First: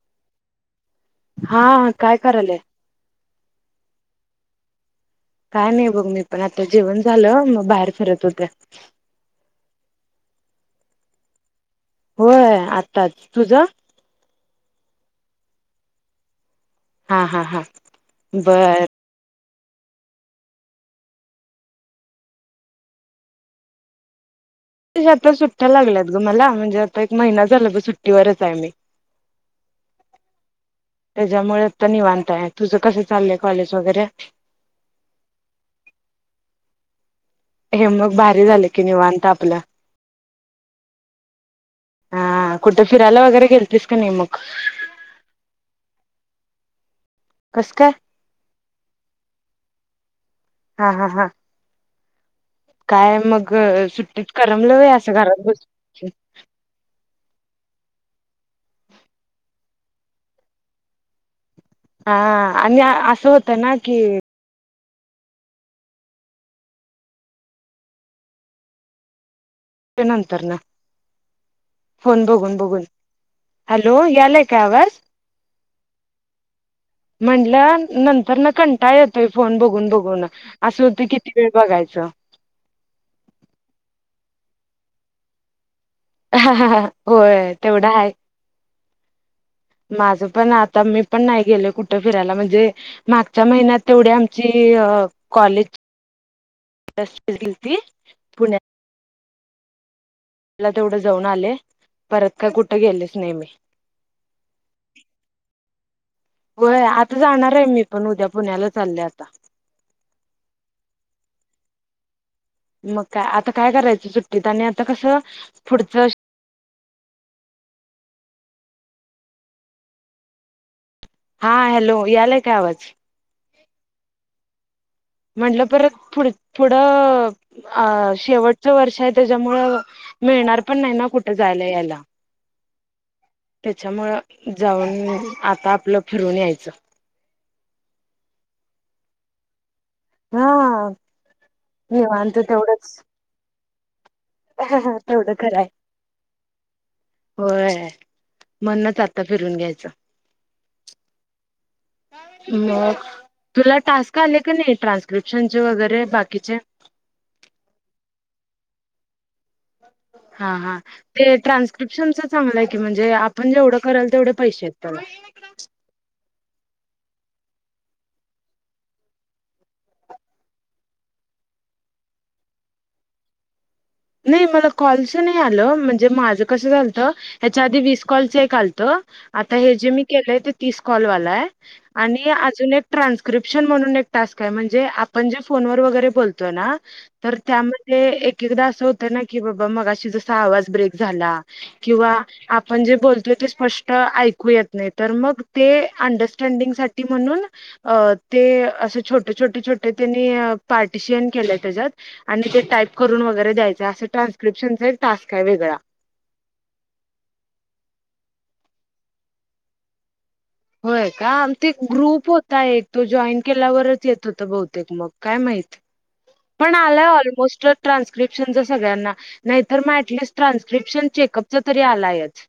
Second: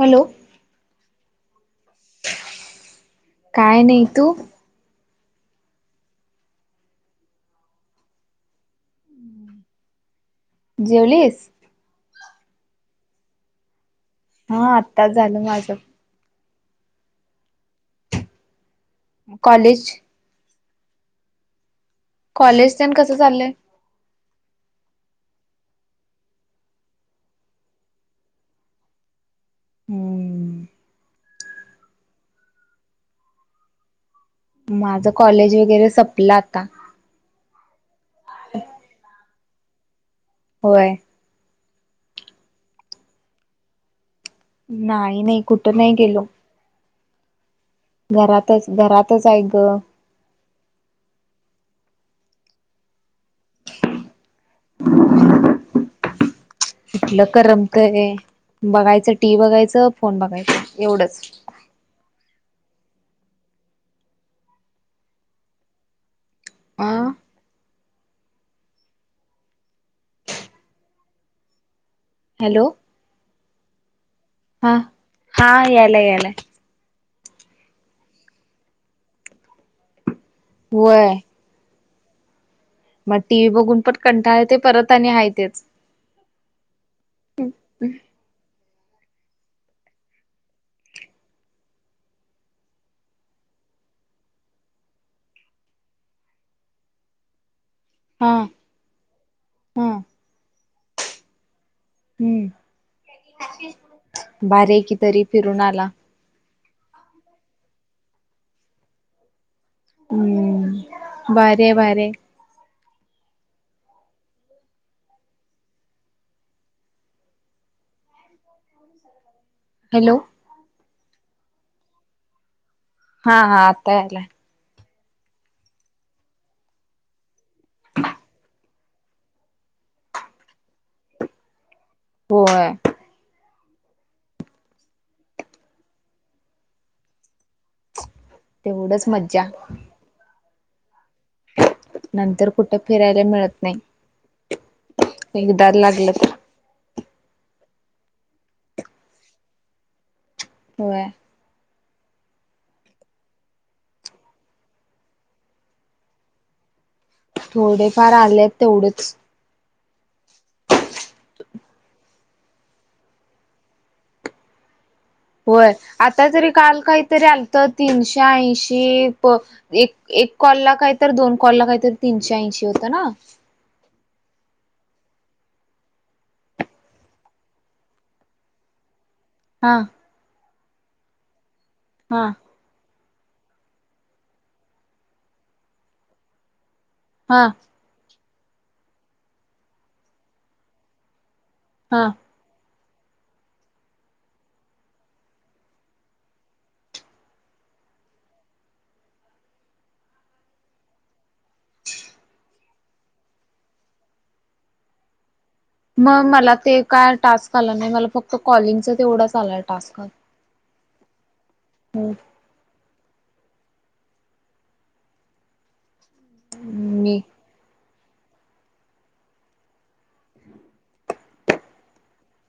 Hello हा काय करायलय काय नाही तु काय नाही बघ मी पण आता जेवण झालं मग बाहेर फिरत होते. जेवली होय आताच तुझ हा आत्ताच झालं माझं हा हा हा बर कॉलेज कॉलेज त्यान कसं चाललंय आता सुट्ट्या लागल्यात ग मला म्हणजे आता एक महिना झाला ग सुट्टीवरच आहे मी [unintelligible] अन ऎंटिलेजेबल हम्म त्याच्यामुळेच त निवांतय तुझं कसं चाललय कॉलेज वगैरे माझ कॉलेज वगैरे संपल आता हे मग भारी झाले की निवांत आपल होय हा कुठ फिराला वगैरे गेलतीस तीसक का नाही मग नाही नाही कुठ नाही गेलो कस काय घरातच घरातच आहे ग हा हा हा काय मग सुट्टीत करमलवय अस घरात बसुन कुठल करमतय बघायच टी व्ही बघायच फोन बघायच एवढच हा आणि अस होत ना कि आह नंतर ना फोन बघुन हॅलो बघुन हॅलो यालाय का हा आवाज हा याला याला म्हटलं नंतरन कंटाळा येतोय फोन बघुन बघुन, अस होतय होय किती वेळ बघायच चा. मग टी व्ही बघुन पण कंटाळा येते, परत आणि हाय तेच. होय तेवढं‌ हाय. माझं पण आता मी पण नाही गेले कुठं फिरायला म्हणजे मागच्या महिन्यात तेवढी आमची ते अ कॉलेज [unintelligible] गेलती पुण्यात ह्म्म ला तेवढं जाऊन आले. परत हम्म काय कुठे गेलेच नाही मी. भारी आहे की तरी फिरून आला. व्हय, आता जाणार आहे मी पण उद्या पुण्याला चालले आता. हम्म, भारीय भारीय. मग काय, आता काय करायचं सुुट्टीत आणि आता कसं पुढचं शि हॅलो! हा हॅलो! यालाय काय आवाज? हा हा, आता यालाय. म्हटलं परत पु पुढं अ शेवटचं वर्ष आहे त्याच्यामुळं मिळणार पण नाही ना कुठं जायला यायला. होय त्याच्यामुळं जाऊन आता आपलं फिरून यायचं. तेवढंच मज्जा. हा, निवांत नंतर कुठं तेवढंच. फिरायला मिळत नाही तेवढं खरं आहे, एकदा लागलं तर होय. म्हणूनच आता फिरून घ्यायचं. होय. का मग, तुला टास्क आले का नाही ट्रान्स्क्रिप्शनचे वगैरे बाकीचे? थोडेफार आल्यात तेवढंच. हा हा, ते ट्रान्स्क्रिप्शनचं चांगलं आहे की म्हणजे आपण जेवढं करल तेवढं पैसे आहेत. त्याला होय. आता जरी काल काहीतरी आलत तीनशे ऐंशी, एक कॉलला काही तर दोन कॉलला काहीतरी तीनश ऐंशी होत ना [inaudible] नाही मला कॉलच नाही आल म्हणजे माझं कसं झालतं ह्याच्या आधी वीस कॉलच एक आलतं आता हे हा जे मी केलंय ते तीस कॉलवालाय, आणि हा अजून एक ट्रान्स्क्रिप्शन म्हणून एक टास्क आहे. म्हणजे आपण जे फोन वर वगैरे बोलतोय ना तर हा त्यामध्ये एक एकदा असं होतं ना की बाबा मगाशी जसा आवाज ब्रेक झाला हा किंवा आपण म्हणजे बोलतोय ते स्पष्ट ऐकू येत नाही तर मग ते अंडरस्टँडिंगसाठी म्हणून अ ते असं छोटे, छोटे, छोटे त्यांनी पार्टिशिन केलय त्याच्यात, आणि टाइप करून वगैरे द्यायचय, असं ट्रान्सलेशन एक टास्क आहे वेगळा. मग मला ते काय टास्क आलं नाही मला फक्त कॉलिंगचा तेवढंच आलाय टास्क होय का ते एक ग्रुप होता एक तो जॉईन केल्यावरच येत होत बहुतेक, मग काय माहित पण आलाय मी ऑलमोस्ट ट्रान्क्रिप्शन सगळ्यांना नाहीतर मग ऍटलिस्ट ट्रान्स्क्रिप्शन चेकअप तरी आलायच. [inaudible]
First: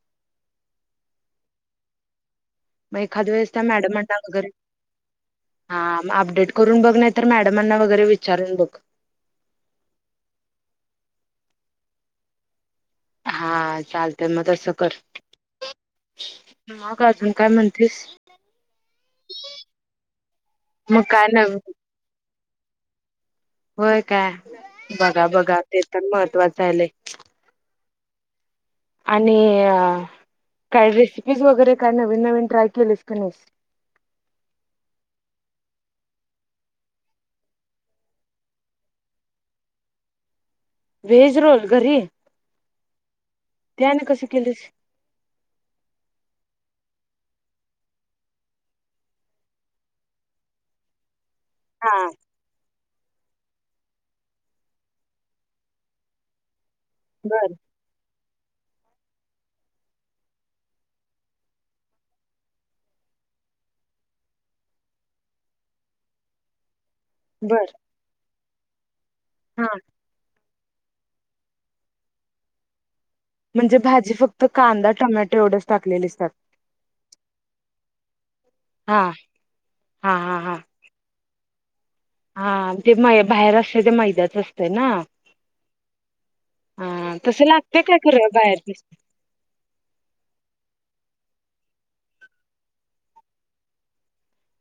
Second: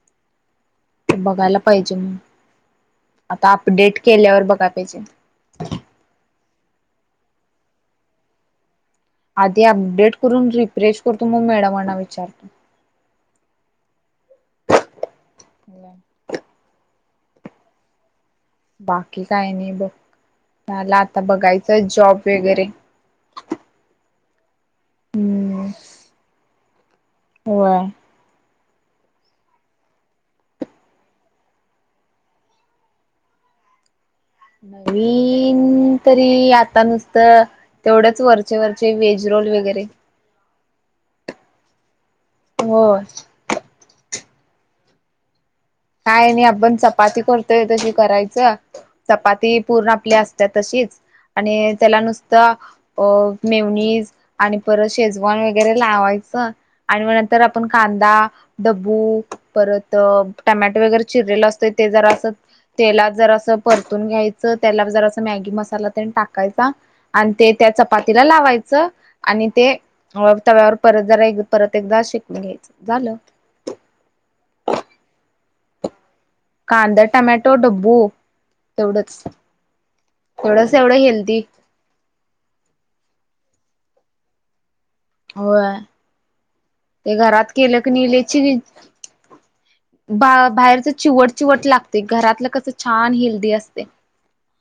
बघायला पाहिजे मग मग एखाद आता वेळेस त्या अपडेट मॅडमांना केल्यावर वगैरे, बघाय पाहिजे. हां अपडेट करून बघ नाही तर मॅडमांना वगैरे विचारून बघ आधी अपडेट करून रिप्रेश करतो मग मॅडमांना विचारतो. हा चालतय मग तस कर अजून काय म्हणतीस बाकी काय नाही बघ,,, मला मग आता काय नवीन बघायचंच जॉब वगैरे. होय काय. बघा बघा हम्म ते तर महत्वाच हाय लय. होय आणिऽऽऽ काही रेसिपीज वगैरे काय नवीन नवीन ट्राय केलीस का नाहीस. नवीन, तरी आता नुसतं तेवढचं,, वरचे वरचे वेज रोल वगैरे. व्हेज रोल घरी- हो [unintelligible] काय नाही आपण चपाती करतोय तशी करायचं चपाती पूर्ण आपली असतात तशी - आणि हा त्याला नुसत - अ मेवनीज आणि परत शेजवान वगैरे लावायचं. आणि मग नंतर बर आपण कांदा डब्बू परत. टमॅटो वगैरे चिरलेल असतं ते जरा असं! तेलात जर असं परतून घ्यायचं त्याला जर अस मॅगी मसाला त्या टाकायचा. आणि ते त्या बर चपातीला लावायचं आणि हा ते - तव्यावर परत जरा एक परत एकदा शिजवून घ्यायचं झालं. म्हणजे भाजी फक्त कांदा टमॅटो - तेवढच टाकलीस त्यात कांदा टमॅटो डब्बू हां - थोडंस एवढं हेल्दी - हा ते मै बाहेर असते ते मैद्यात असते ना. हो हा ते तसं घरात केलं लागते काय कणी लई खरं बाहेर [unintelligible] बा बाहेरच चिवट -चिवट लागते घरातलं कसं छान हेल्दी असते.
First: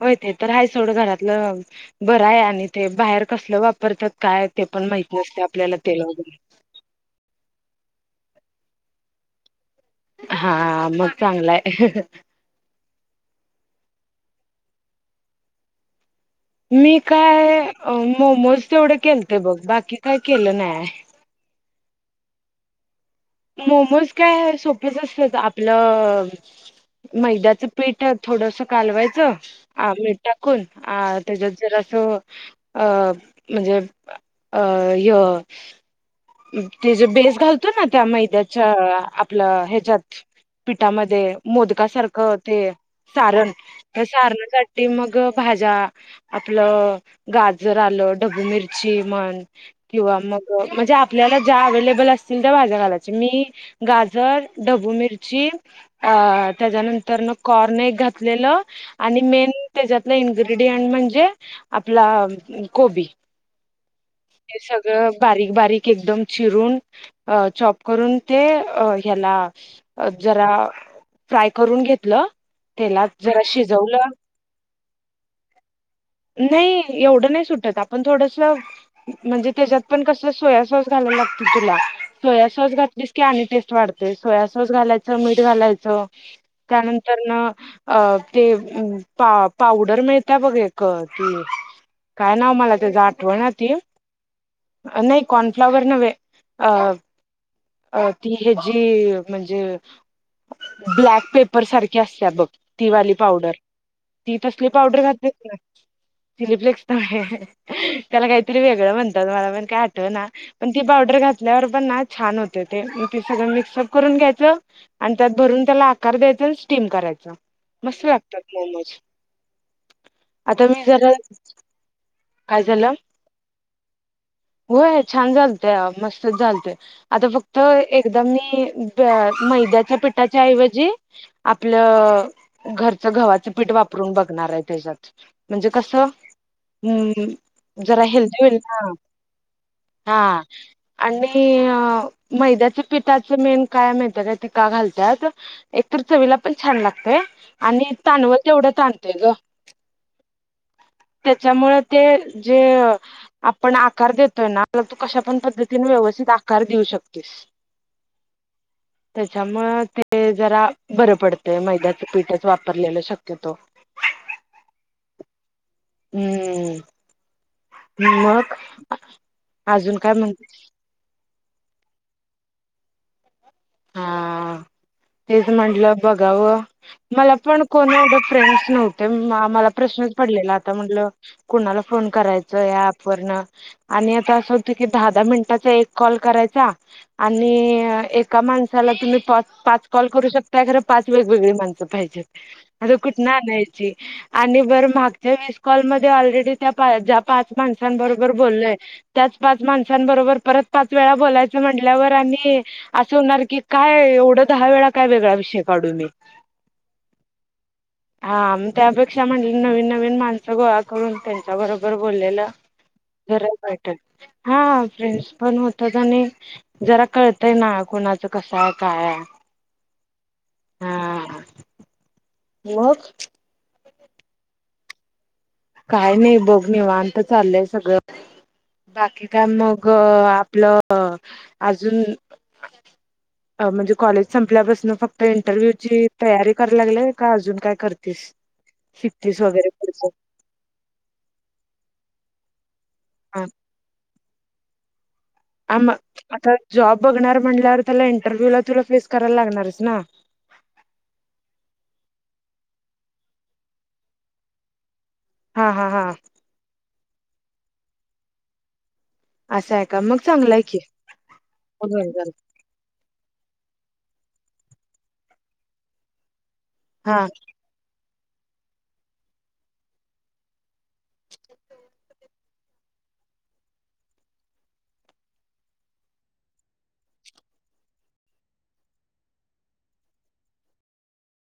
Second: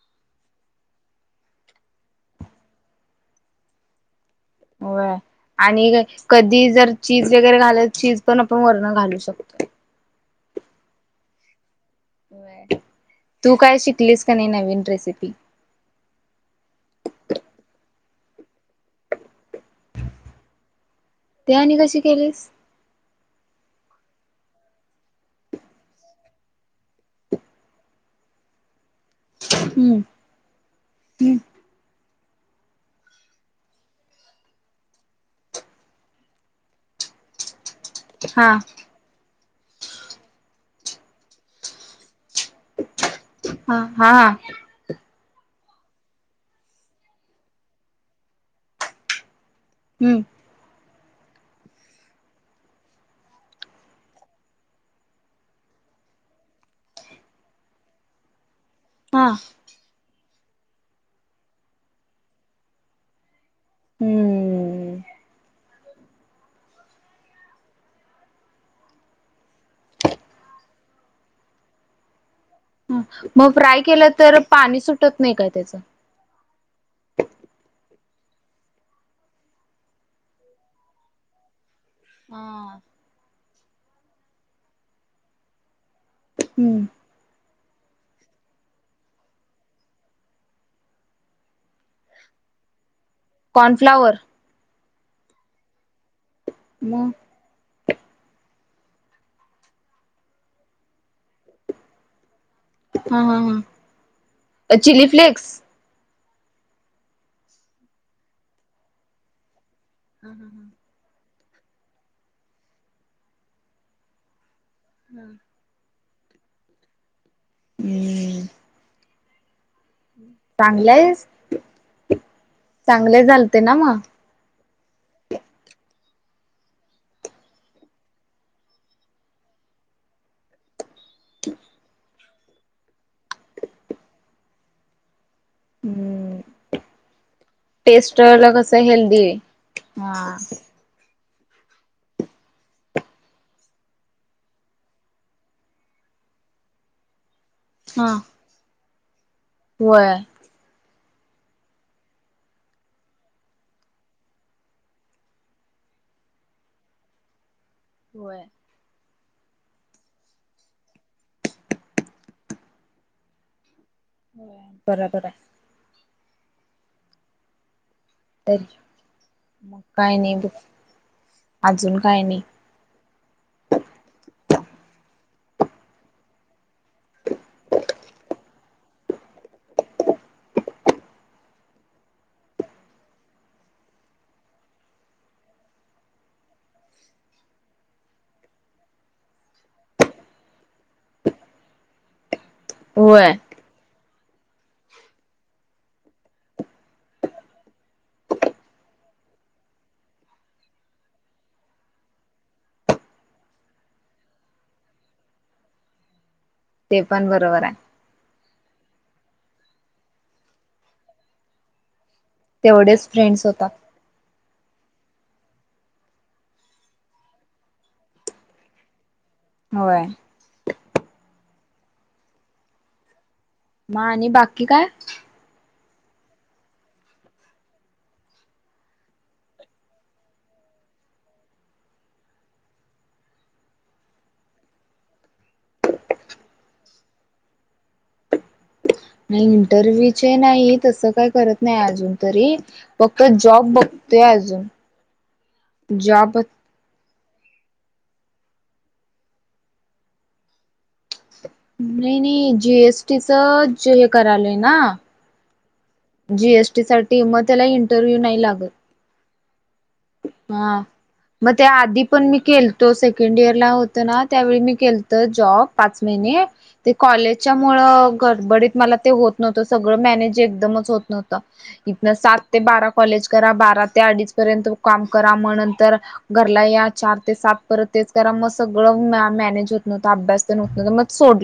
होय ते तर हा सोडं घरातलं बरं आहे आणि ते बाहेर कसलं वापरतात. काय ते पण माहित होय नसते आपल्याला तेल आणि वगैरे कधी जर चीज वगैरे घालं चीज पण - वरण घालू शकतो. हा मग चांगलाय! तू काय शिकलीस का नाही नवीन रेसिपी! मी काय मोमोज तेवढे केलते बघ - बाकी काय केलं नाय! ते [unintelligible] मोमोज काय सोपेच असत आपलं. मैद्याचं पेठ थोडस - कालवायचं हम्म मीठ टाकून अ हम्म त्याच्यात जरा असं - अं म्हणजे अ य - ते ज बेस घालतो ना त्या हा मैद्याच्या - आपलं ह्याच्यात पिठामध्ये मोदका सारखं - ते सारण हा तर हा हा सारणासाठी मग - भाज्या आपलं गाजर आलं ढबू मिरची मन - किंवा हम्म मग म्हणजे - आपल्याला ज्या अवेलेबल असतील त्या भाज्या घालायचे मी गाजर ढबू मिरची - अ त्याच्यानंतर मग कॉर्न एक घातलेलं. आणि हा मेन त्याच्यातला इन्ग्रेडियंट म्हणजे आपला कोबी- हे हम्म सगळं बारीक- बारीक एकदम चिरून चॉप करून ते ह्याला जरा - फ्राय करून घेतलं. तेलात जरा मग फ्राय शिजवलं केलं तर पाणी सुटत नाही काय त्याचं- नाही एवढं नाही सुटत आपण थोडस - म्हणजे त्याच्यात पण कसलं सोया सॉस घालयला लागत तुला - सोया सॉस घातलीस की आणि टेस्ट वाढते सोया सॉस घालायचं मीठ घालायचं - हम्म त्यानंतर न अ ते पा पावडर मिळत्या बघ. त काय नाव मला त्याच आठवण ते! कॉर्नफ्लावर नाही कॉर्नफ्लॉवर नव्हे अ मग - अ ती याची म्हणजे ब्लॅक पेपर सारखी असत्या बघ - तीवाली हा हा पावडर हा ती तसली पावडर चिली घातली. फ्लेक्स चिलीफ्लेक्स तर त्याला काहीतरी वेगळं म्हणतात मला पण काय - पण ती पावडर घातल्यावर पण ना छान होत ते ते सगळं मिक्सअप करून घ्यायचं आणि त्यात भरून त्याला आकार द्यायचा आणि स्टीम करायच मस्त लागतात मोमज चांगल्याय काय झालं चांगले चालते ना मग होय छान चालतय मस्त चालतय आता फक्त एकदा मीहि द्याच्या पीठाच्या ऐवजी आपलं घरच गव्हाच पीठ वापरून बघणार आहे त म्हणजे कस हम्म. हम् जरा हेल्दी टेस्टला होईल कसं ना हेल्दी आहे. हा आणि ह मैद्याच्या पिठाचं मेन काय माहत त का घालतात एकतर चवीला पण छान लागतय आणि हा ता णवल तेेवढं ताणतय ग होय त्याच्यामुळे ते जे आपण आकार देतोय ना तू कशा पण पद्धतीने व्यवस्थित आकार देऊ शकते होय त्याच्या मुळे ते जरा बरं पडते मैद्याचंपीठच वापरलेलं शक्यतो हो बरोबर आहे हम्म मग तरी म अजून काय म्हण नाही बग अजून काय नाही हा तेच म्हटलं बघावं मला पण कोणी ए फ्रेंड्स नव्हते मला प्रश्नच पड क एक मिनिटाचा एक कॉल करायचा आणि एका माणसाला तुम्ही पाच पाच कॉल करू शकता खरं पाच वेगवेगळी माणसं पाहिजेत आग कुठुन होय आणायची आणि बरं मागच्या वेळेस कॉलमध्येध्ये ऑलरेडी त्या ज्या पाच माणसांबरोबर बोललोय त्यात पाच पाच माणसांबरोबर परत पाच वेळा बोलायचं म्हटल्यावर आणि् असं होणार की काय एवढंत दहा वेळा काय वेगळा विषय काढू मी ते पण बरोबर आहे ा म्हण नवीन नवीन माणसं गोळा करून त्यांच्याबरोबर बले तेवढेच घर फ्रेंड्स होतात. वा हा फ्रेश पण होत त्यां आणि जरा कळतय ना कोणाचं कस आहे काय होय महक मा आणि बाकी काय काय नाही बघ निवांत चाललंय सगळं बाकी काय मग आपलं अजून म्हणजे कॉलेज संपल्यापासून फक्त इंटरव्ह्यू ची तयारी करायला लागले का अजून काय करतेस शिकतीस नाही वगैरे पुढचं इंटरव्ह्यूचे नाहीत तस काही करत नाही अजून तरी फक्त जॉब बघतोय अजून आ जॉब आता जॉब बघणार इ्ह क [inaudible] नाही नाही जीएसटीच हे करायलय ना हा हा हा जीएसटी साठी मग त्याला इंटरव्ह्यू नाही लागत असा हा मग त्या आधी पण मी केलतो सेकंड इयर होत ना त्यावेळी मी केलते जॉब पाच महिने हा कॉलेजच्या मु बर होत नव्हते सगळ मॅनेज एकदमच होत नव्हत इथ सात ते बारा कॉलेज अकरा बारा ते अडीच पर्यंत काम करा मग नंतर घरला या चार ते सात परत तेच करा मग सगळं मॅनेज हो ताब्या अस न म सोडली